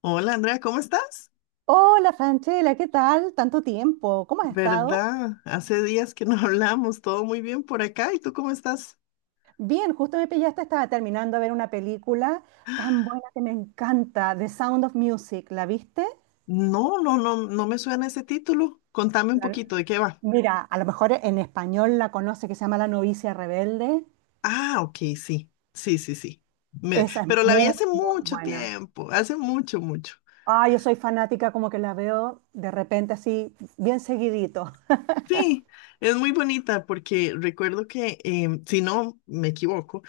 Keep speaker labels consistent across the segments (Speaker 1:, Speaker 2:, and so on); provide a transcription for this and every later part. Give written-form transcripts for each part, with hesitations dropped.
Speaker 1: Hola Andrea, ¿cómo estás?
Speaker 2: Hola Franchela, ¿qué tal? Tanto tiempo, ¿cómo has estado?
Speaker 1: ¿Verdad? Hace días que no hablamos, todo muy bien por acá. ¿Y tú cómo estás?
Speaker 2: Bien, justo me pillaste, estaba terminando de ver una película tan buena que me encanta, The Sound of Music, ¿la viste?
Speaker 1: No, no, no, no me suena ese título. Contame un
Speaker 2: La-
Speaker 1: poquito de qué va.
Speaker 2: Mira, a lo mejor en español la conoce, que se llama La novicia rebelde.
Speaker 1: Ah, ok, sí, sí, sí, sí.
Speaker 2: Esa es
Speaker 1: Pero la vi
Speaker 2: muy,
Speaker 1: hace
Speaker 2: muy
Speaker 1: mucho
Speaker 2: buena.
Speaker 1: tiempo, hace mucho, mucho.
Speaker 2: Ah, yo soy fanática, como que la veo de repente así, bien seguidito.
Speaker 1: Sí, es muy bonita porque recuerdo que, si no me equivoco,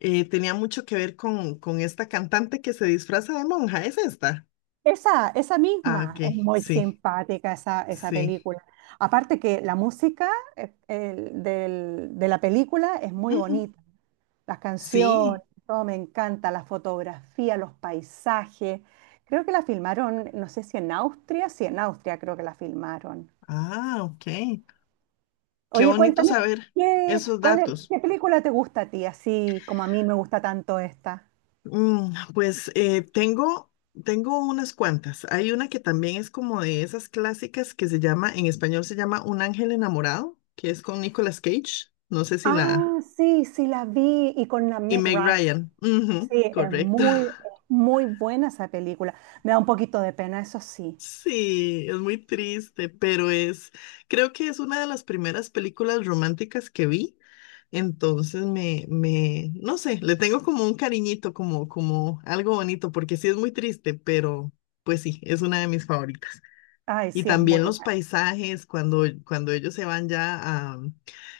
Speaker 1: tenía mucho que ver con esta cantante que se disfraza de monja, ¿es esta?
Speaker 2: Esa
Speaker 1: Ah,
Speaker 2: misma
Speaker 1: ok,
Speaker 2: es muy
Speaker 1: sí,
Speaker 2: simpática esa
Speaker 1: sí.
Speaker 2: película. Aparte que la música de la película es muy
Speaker 1: Ujú.
Speaker 2: bonita. Las canciones,
Speaker 1: Sí.
Speaker 2: todo me encanta, la fotografía, los paisajes. Creo que la filmaron, no sé si en Austria, sí, en Austria creo que la filmaron.
Speaker 1: Ah, ok. Qué
Speaker 2: Oye,
Speaker 1: bonito
Speaker 2: cuéntame,
Speaker 1: saber
Speaker 2: ¿qué,
Speaker 1: esos
Speaker 2: cuál es-
Speaker 1: datos.
Speaker 2: qué película te gusta a ti, así como a mí me gusta tanto esta?
Speaker 1: Mm, pues eh, tengo, Tengo unas cuantas. Hay una que también es como de esas clásicas que se llama, en español se llama Un ángel enamorado, que es con Nicolas Cage. No sé si la...
Speaker 2: Ah, sí, sí, la vi y con la
Speaker 1: Y
Speaker 2: Meg
Speaker 1: Meg
Speaker 2: Ryan.
Speaker 1: Ryan. Ujú,
Speaker 2: Sí, es
Speaker 1: correcto.
Speaker 2: muy, es muy buena esa película. Me da un poquito de pena, eso sí.
Speaker 1: Sí, es muy triste, pero es, creo que es una de las primeras películas románticas que vi, entonces no sé, le tengo como un cariñito, como, como algo bonito, porque sí es muy triste, pero pues sí, es una de mis favoritas.
Speaker 2: Ay,
Speaker 1: Y
Speaker 2: sí, es muy
Speaker 1: también los
Speaker 2: buena.
Speaker 1: paisajes, cuando ellos se van ya a,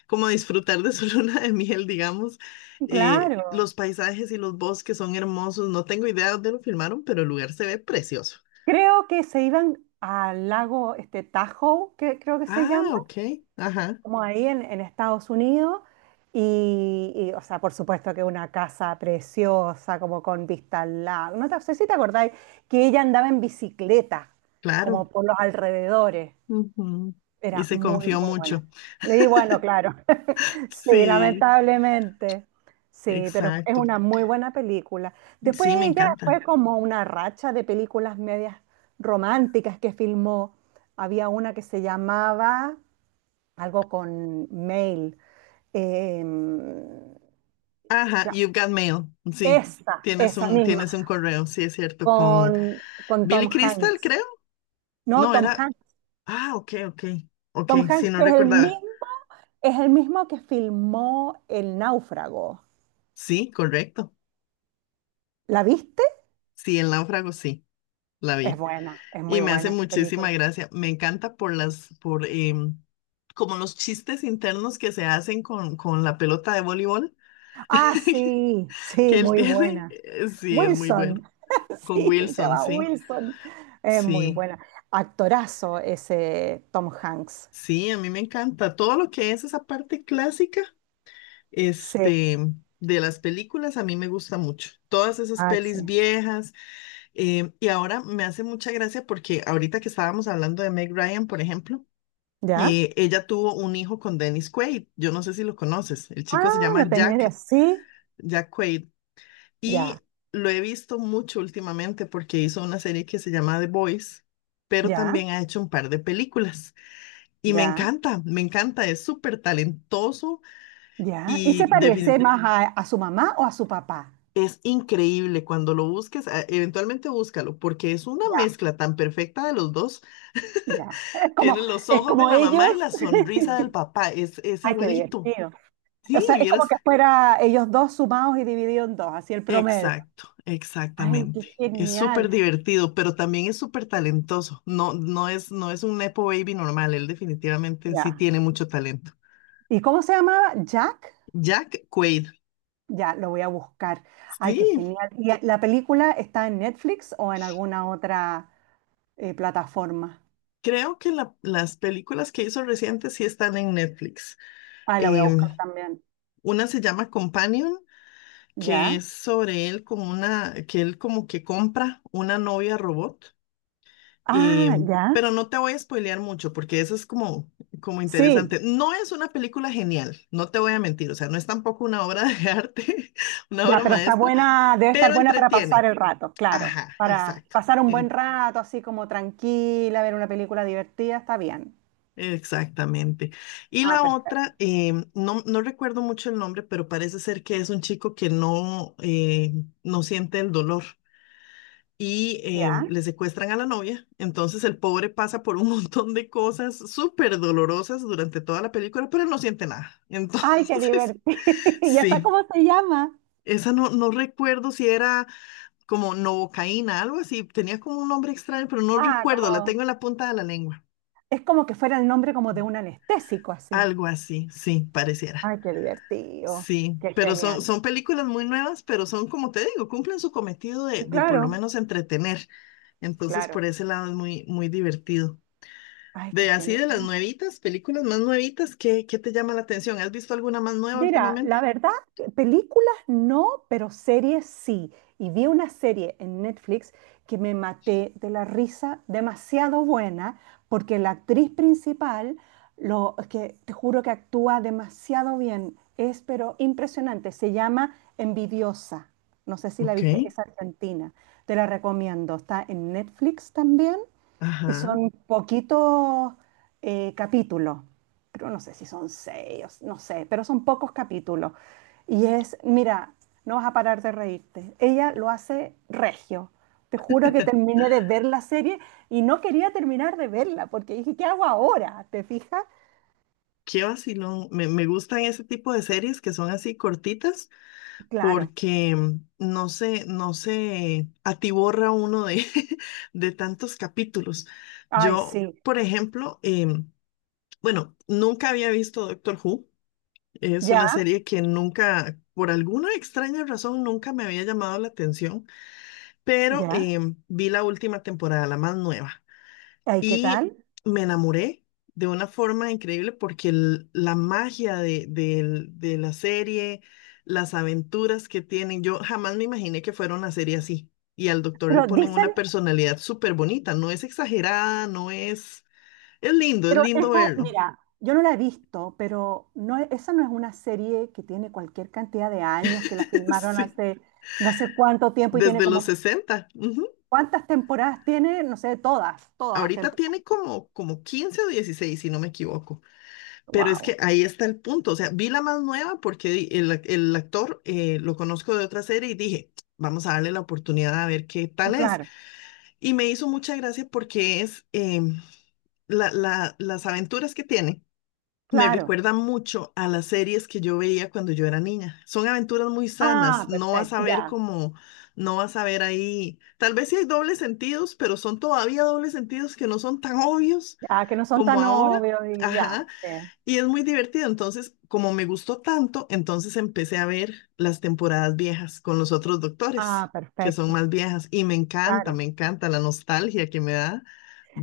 Speaker 1: como a disfrutar de su luna de miel, digamos,
Speaker 2: Claro.
Speaker 1: los paisajes y los bosques son hermosos, no tengo idea de dónde lo filmaron, pero el lugar se ve precioso.
Speaker 2: Creo que se iban al lago este Tahoe, que creo que se
Speaker 1: Ah,
Speaker 2: llama,
Speaker 1: ok. Ajá,
Speaker 2: como ahí en Estados Unidos. O sea, por supuesto que una casa preciosa, como con vista al lago. No sé si te acordáis que ella andaba en bicicleta,
Speaker 1: claro.
Speaker 2: como por los alrededores.
Speaker 1: Ujú. Y
Speaker 2: Era
Speaker 1: se
Speaker 2: muy,
Speaker 1: confió
Speaker 2: muy bueno.
Speaker 1: mucho.
Speaker 2: Y bueno, claro. Sí,
Speaker 1: Sí,
Speaker 2: lamentablemente. Sí, pero es
Speaker 1: exacto.
Speaker 2: una muy buena película. Después
Speaker 1: Sí, me
Speaker 2: ella
Speaker 1: encanta.
Speaker 2: fue como una racha de películas medias románticas que filmó. Había una que se llamaba algo con Mail. eh,
Speaker 1: Ajá,
Speaker 2: ya,
Speaker 1: you've got mail. Sí,
Speaker 2: esa, esa
Speaker 1: tienes
Speaker 2: misma,
Speaker 1: un correo, sí, es cierto, con
Speaker 2: con, con
Speaker 1: Billy
Speaker 2: Tom
Speaker 1: Crystal,
Speaker 2: Hanks.
Speaker 1: creo.
Speaker 2: No,
Speaker 1: No,
Speaker 2: Tom
Speaker 1: era.
Speaker 2: Hanks.
Speaker 1: Ah, ok, ok. Ok,
Speaker 2: Tom
Speaker 1: sí,
Speaker 2: Hanks
Speaker 1: no
Speaker 2: que es el
Speaker 1: recordaba.
Speaker 2: mismo, es el mismo que filmó El Náufrago.
Speaker 1: Sí, correcto.
Speaker 2: ¿La viste?
Speaker 1: Sí, el náufrago, sí, la
Speaker 2: Es
Speaker 1: vi.
Speaker 2: buena, es
Speaker 1: Y
Speaker 2: muy
Speaker 1: me hace
Speaker 2: buena esa
Speaker 1: muchísima
Speaker 2: película.
Speaker 1: gracia. Me encanta por como los chistes internos que se hacen con la pelota de voleibol
Speaker 2: Ah, sí, sí,
Speaker 1: que él
Speaker 2: muy
Speaker 1: tiene,
Speaker 2: buena.
Speaker 1: sí, es muy bueno.
Speaker 2: Wilson,
Speaker 1: Con
Speaker 2: sí, se
Speaker 1: Wilson,
Speaker 2: llama
Speaker 1: sí,
Speaker 2: Wilson. Es muy
Speaker 1: sí,
Speaker 2: buena. Actorazo ese Tom Hanks.
Speaker 1: sí, a mí me encanta. Todo lo que es esa parte clásica,
Speaker 2: Sí,
Speaker 1: este, de las películas, a mí me gusta mucho. Todas esas
Speaker 2: ah,
Speaker 1: pelis
Speaker 2: sí.
Speaker 1: viejas. Y ahora me hace mucha gracia porque ahorita que estábamos hablando de Meg Ryan, por ejemplo,
Speaker 2: ¿Ya?
Speaker 1: ella tuvo un hijo con Dennis Quaid. Yo no sé si lo conoces. El
Speaker 2: Ah,
Speaker 1: chico se
Speaker 2: lo
Speaker 1: llama
Speaker 2: tenía de
Speaker 1: Jack,
Speaker 2: así.
Speaker 1: Jack Quaid.
Speaker 2: Ya,
Speaker 1: Y lo he visto mucho últimamente porque hizo una serie que se llama The Boys, pero
Speaker 2: ya,
Speaker 1: también ha hecho un par de películas. Y
Speaker 2: ya,
Speaker 1: me encanta, es súper talentoso
Speaker 2: ya. ¿Y
Speaker 1: y
Speaker 2: se parece
Speaker 1: defini-
Speaker 2: más a su mamá o a su papá?
Speaker 1: es increíble cuando lo busques, eventualmente búscalo, porque es una
Speaker 2: Ya,
Speaker 1: mezcla tan perfecta de los dos.
Speaker 2: ya. Es como,
Speaker 1: Tienen los
Speaker 2: es
Speaker 1: ojos de
Speaker 2: como
Speaker 1: la mamá y
Speaker 2: ellos.
Speaker 1: la sonrisa del papá, es
Speaker 2: Ay, qué
Speaker 1: igualito.
Speaker 2: divertido. O
Speaker 1: Sí,
Speaker 2: sea, es como
Speaker 1: vieras.
Speaker 2: que fuera ellos dos sumados y divididos en dos, así el promedio.
Speaker 1: Exacto,
Speaker 2: Ay, qué
Speaker 1: exactamente. Es súper
Speaker 2: genial.
Speaker 1: divertido, pero también es súper talentoso. No es un Nepo Baby normal, él definitivamente sí
Speaker 2: Ya.
Speaker 1: tiene mucho talento.
Speaker 2: ¿Y cómo se llamaba? ¿Jack?
Speaker 1: Jack Quaid.
Speaker 2: Ya, lo voy a buscar. Ay, qué
Speaker 1: Sí,
Speaker 2: genial. ¿Y la película está en Netflix o en alguna otra plataforma?
Speaker 1: creo que las películas que hizo recientes sí están en Netflix.
Speaker 2: Ay, la voy a buscar
Speaker 1: Em,
Speaker 2: también.
Speaker 1: una se llama Companion, que
Speaker 2: ¿Ya?
Speaker 1: es sobre que él como que compra una novia robot. Eh,
Speaker 2: Ah, ya.
Speaker 1: pero no te voy a spoilear mucho porque eso es como, como
Speaker 2: Sí,
Speaker 1: interesante. No es una película genial, no te voy a mentir, o sea, no es tampoco una obra de arte, una
Speaker 2: ya,
Speaker 1: obra
Speaker 2: pero está
Speaker 1: maestra,
Speaker 2: buena, debe estar
Speaker 1: pero
Speaker 2: buena para pasar
Speaker 1: entretiene.
Speaker 2: el rato, claro.
Speaker 1: Ajá,
Speaker 2: Para
Speaker 1: exacto.
Speaker 2: pasar un buen
Speaker 1: en-
Speaker 2: rato, así como tranquila, ver una película divertida, está bien.
Speaker 1: Exactamente. Y
Speaker 2: Ah,
Speaker 1: la
Speaker 2: perfecto.
Speaker 1: otra, no recuerdo mucho el nombre, pero parece ser que es un chico que no siente el dolor.
Speaker 2: ¿Ya?
Speaker 1: Le secuestran a la novia. Entonces el pobre pasa por un montón de cosas súper dolorosas durante toda la película, pero él no siente nada.
Speaker 2: Ay, qué
Speaker 1: Entonces,
Speaker 2: divertido. ¿Y esa
Speaker 1: sí,
Speaker 2: cómo se llama?
Speaker 1: esa no recuerdo si era como novocaína, algo así. Tenía como un nombre extraño, pero no
Speaker 2: Ah,
Speaker 1: recuerdo. La
Speaker 2: como,
Speaker 1: tengo en la punta de la lengua.
Speaker 2: es como que fuera el nombre como de un anestésico, así.
Speaker 1: Algo así, sí, pareciera.
Speaker 2: Ay, qué divertido,
Speaker 1: Sí,
Speaker 2: qué genial.
Speaker 1: son películas muy nuevas, pero son, como te digo, cumplen su cometido
Speaker 2: Y
Speaker 1: de por lo
Speaker 2: claro,
Speaker 1: menos entretener. Entonces, por
Speaker 2: claro.
Speaker 1: ese lado es muy, muy divertido.
Speaker 2: Ay, qué
Speaker 1: De así
Speaker 2: genial.
Speaker 1: de las nuevitas, películas más nuevitas, ¿qué te llama la atención? ¿Has visto alguna más nueva
Speaker 2: Mira, la
Speaker 1: últimamente?
Speaker 2: verdad, películas no, pero series sí. Y vi una serie en Netflix que me maté de la risa, demasiado buena, porque la actriz principal, lo es que te juro que actúa demasiado bien, es pero impresionante. Se llama Envidiosa. No sé si la
Speaker 1: Ok.
Speaker 2: viste, es argentina. Te la recomiendo. Está en Netflix también. Y
Speaker 1: Ajá,
Speaker 2: son poquitos capítulos, creo, no sé si son seis, no sé, pero son pocos capítulos. Y es, mira, no vas a parar de reírte. Ella lo hace regio. Te juro que terminé de ver la serie y no quería terminar de verla porque dije, ¿qué hago ahora? ¿Te fijas?
Speaker 1: qué vacilón. Me gustan ese tipo de series que son así cortitas
Speaker 2: Claro.
Speaker 1: porque no se atiborra uno de, de tantos capítulos.
Speaker 2: Ay,
Speaker 1: Yo,
Speaker 2: sí.
Speaker 1: por ejemplo, bueno, nunca había visto Doctor Who. Es
Speaker 2: Ya,
Speaker 1: una serie que nunca, por alguna extraña razón, nunca me había llamado la atención. Pero
Speaker 2: ya.
Speaker 1: vi la última temporada, la más nueva,
Speaker 2: Ay, ¿qué
Speaker 1: y
Speaker 2: tal?
Speaker 1: me enamoré de una forma increíble porque la magia de la serie, las aventuras que tienen, yo jamás me imaginé que fuera una serie así. Y al doctor le
Speaker 2: Pero
Speaker 1: ponen
Speaker 2: dicen
Speaker 1: una personalidad súper bonita, no es exagerada, no es... es
Speaker 2: Pero
Speaker 1: lindo
Speaker 2: esta,
Speaker 1: verlo.
Speaker 2: mira, yo no la he visto, pero no, esa no es una serie que tiene cualquier cantidad de años, que la filmaron
Speaker 1: Sí,
Speaker 2: hace no sé cuánto tiempo y tiene
Speaker 1: desde los
Speaker 2: como,
Speaker 1: 60, ujú.
Speaker 2: ¿cuántas temporadas tiene? No sé, todas las
Speaker 1: Ahorita
Speaker 2: temporadas.
Speaker 1: tiene como, como 15 o 16 si no me equivoco. Pero es que
Speaker 2: Wow.
Speaker 1: ahí está el punto. O sea, vi la más nueva porque el actor lo conozco de otra serie y dije, vamos a darle la oportunidad a ver qué tal es.
Speaker 2: Claro,
Speaker 1: Y me hizo mucha gracia porque es las aventuras que tiene. Me
Speaker 2: claro.
Speaker 1: recuerdan mucho a las series que yo veía cuando yo era niña. Son aventuras muy sanas,
Speaker 2: Ah,
Speaker 1: no vas a
Speaker 2: perfecto,
Speaker 1: ver
Speaker 2: ya.
Speaker 1: como, no vas a ver ahí, tal vez sí hay dobles sentidos, pero son todavía dobles sentidos que no son tan obvios
Speaker 2: Ya, que no son
Speaker 1: como
Speaker 2: tan
Speaker 1: ahora.
Speaker 2: obvios y
Speaker 1: Ajá.
Speaker 2: ya. Sí.
Speaker 1: Y es muy divertido. Entonces, como me gustó tanto, entonces empecé a ver las temporadas viejas con los otros
Speaker 2: Ah,
Speaker 1: doctores, que son
Speaker 2: perfecto,
Speaker 1: más viejas. Y me
Speaker 2: claro.
Speaker 1: encanta la nostalgia que me da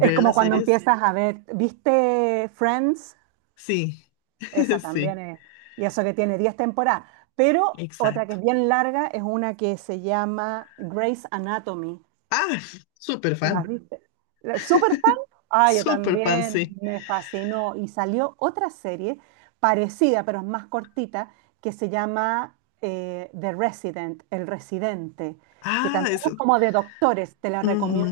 Speaker 2: Es como
Speaker 1: las
Speaker 2: cuando
Speaker 1: series.
Speaker 2: empiezas a ver, ¿viste Friends?
Speaker 1: Sí,
Speaker 2: Esa también
Speaker 1: sí,
Speaker 2: es. Y eso que tiene 10 temporadas. Pero otra que
Speaker 1: exacto.
Speaker 2: es bien larga es una que se llama Grey's Anatomy.
Speaker 1: Ah, súper
Speaker 2: ¿La
Speaker 1: fan,
Speaker 2: viste? ¿Súper fan? Ah, yo
Speaker 1: súper fan,
Speaker 2: también.
Speaker 1: sí.
Speaker 2: Me fascinó. Y salió otra serie parecida, pero es más cortita, que se llama The Resident, El Residente, que
Speaker 1: Ah,
Speaker 2: también
Speaker 1: eso.
Speaker 2: es como de doctores. Te la
Speaker 1: Ujú.
Speaker 2: recomiendo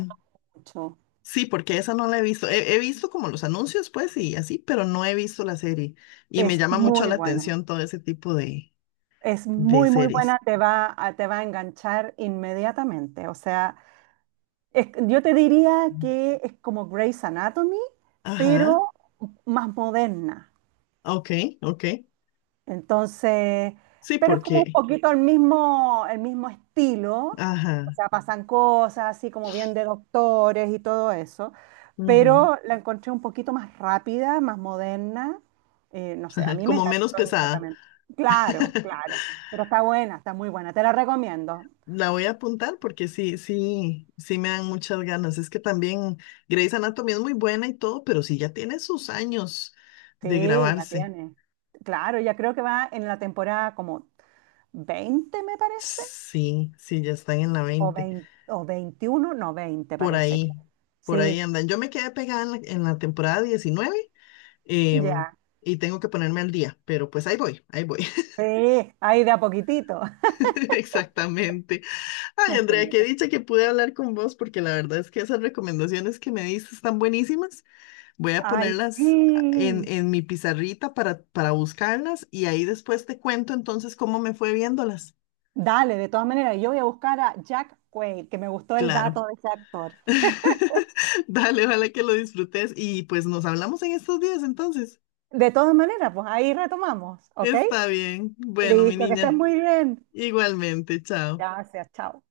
Speaker 2: mucho.
Speaker 1: Sí, porque esa no la he visto. He visto como los anuncios, pues, y así, pero no he visto la serie. Y me
Speaker 2: Es
Speaker 1: llama mucho
Speaker 2: muy
Speaker 1: la
Speaker 2: buena.
Speaker 1: atención todo ese tipo
Speaker 2: Es
Speaker 1: de
Speaker 2: muy, muy
Speaker 1: series.
Speaker 2: buena, te va a enganchar inmediatamente. O sea, yo te diría que es como Grey's Anatomy,
Speaker 1: Ajá.
Speaker 2: pero más moderna.
Speaker 1: Ok, ok.
Speaker 2: Entonces,
Speaker 1: Sí,
Speaker 2: pero es como un Ok.
Speaker 1: porque,
Speaker 2: Poquito el mismo estilo. O
Speaker 1: ajá,
Speaker 2: sea, pasan cosas así como bien de doctores y todo eso.
Speaker 1: ujú.
Speaker 2: Pero la encontré un poquito más rápida, más moderna. No sé, a mí me
Speaker 1: Como menos
Speaker 2: enganchó
Speaker 1: pesada.
Speaker 2: inmediatamente. Claro, claro. Pero está buena, está muy buena. Te la recomiendo.
Speaker 1: La voy a apuntar porque sí, sí, sí me dan muchas ganas. Es que también Grey's Anatomy es muy buena y todo, pero sí ya tiene sus años de
Speaker 2: Sí, ya
Speaker 1: grabarse.
Speaker 2: tiene. Claro, ya creo que va en la temporada como 20 me parece,
Speaker 1: Sí, sí, ya están en la
Speaker 2: o,
Speaker 1: 20.
Speaker 2: 20 o 21 no, 20
Speaker 1: Por
Speaker 2: parece que.
Speaker 1: ahí, por ahí
Speaker 2: Sí,
Speaker 1: andan. Yo me quedé pegada en la temporada 19, em,
Speaker 2: ya.
Speaker 1: y tengo que ponerme al día, pero pues ahí voy, ahí voy.
Speaker 2: Sí, ahí de a poquitito.
Speaker 1: Exactamente. Ay, Andrea, qué
Speaker 2: Imagínate.
Speaker 1: dicha que pude hablar con vos, porque la verdad es que esas recomendaciones que me diste están buenísimas. Voy a
Speaker 2: Ay,
Speaker 1: ponerlas
Speaker 2: sí.
Speaker 1: en mi pizarrita para buscarlas y ahí después te cuento entonces cómo me fue viéndolas.
Speaker 2: Dale, de todas maneras, yo voy a buscar a Jack Quaid, que me gustó el
Speaker 1: Claro.
Speaker 2: dato de ese actor.
Speaker 1: Dale, ojalá que lo disfrutes y pues nos hablamos en estos días entonces.
Speaker 2: De todas maneras, pues ahí retomamos, ¿ok?
Speaker 1: Está bien. Bueno, mi
Speaker 2: Listo, que estés
Speaker 1: niña,
Speaker 2: muy bien.
Speaker 1: igualmente, chao.
Speaker 2: Gracias, chao.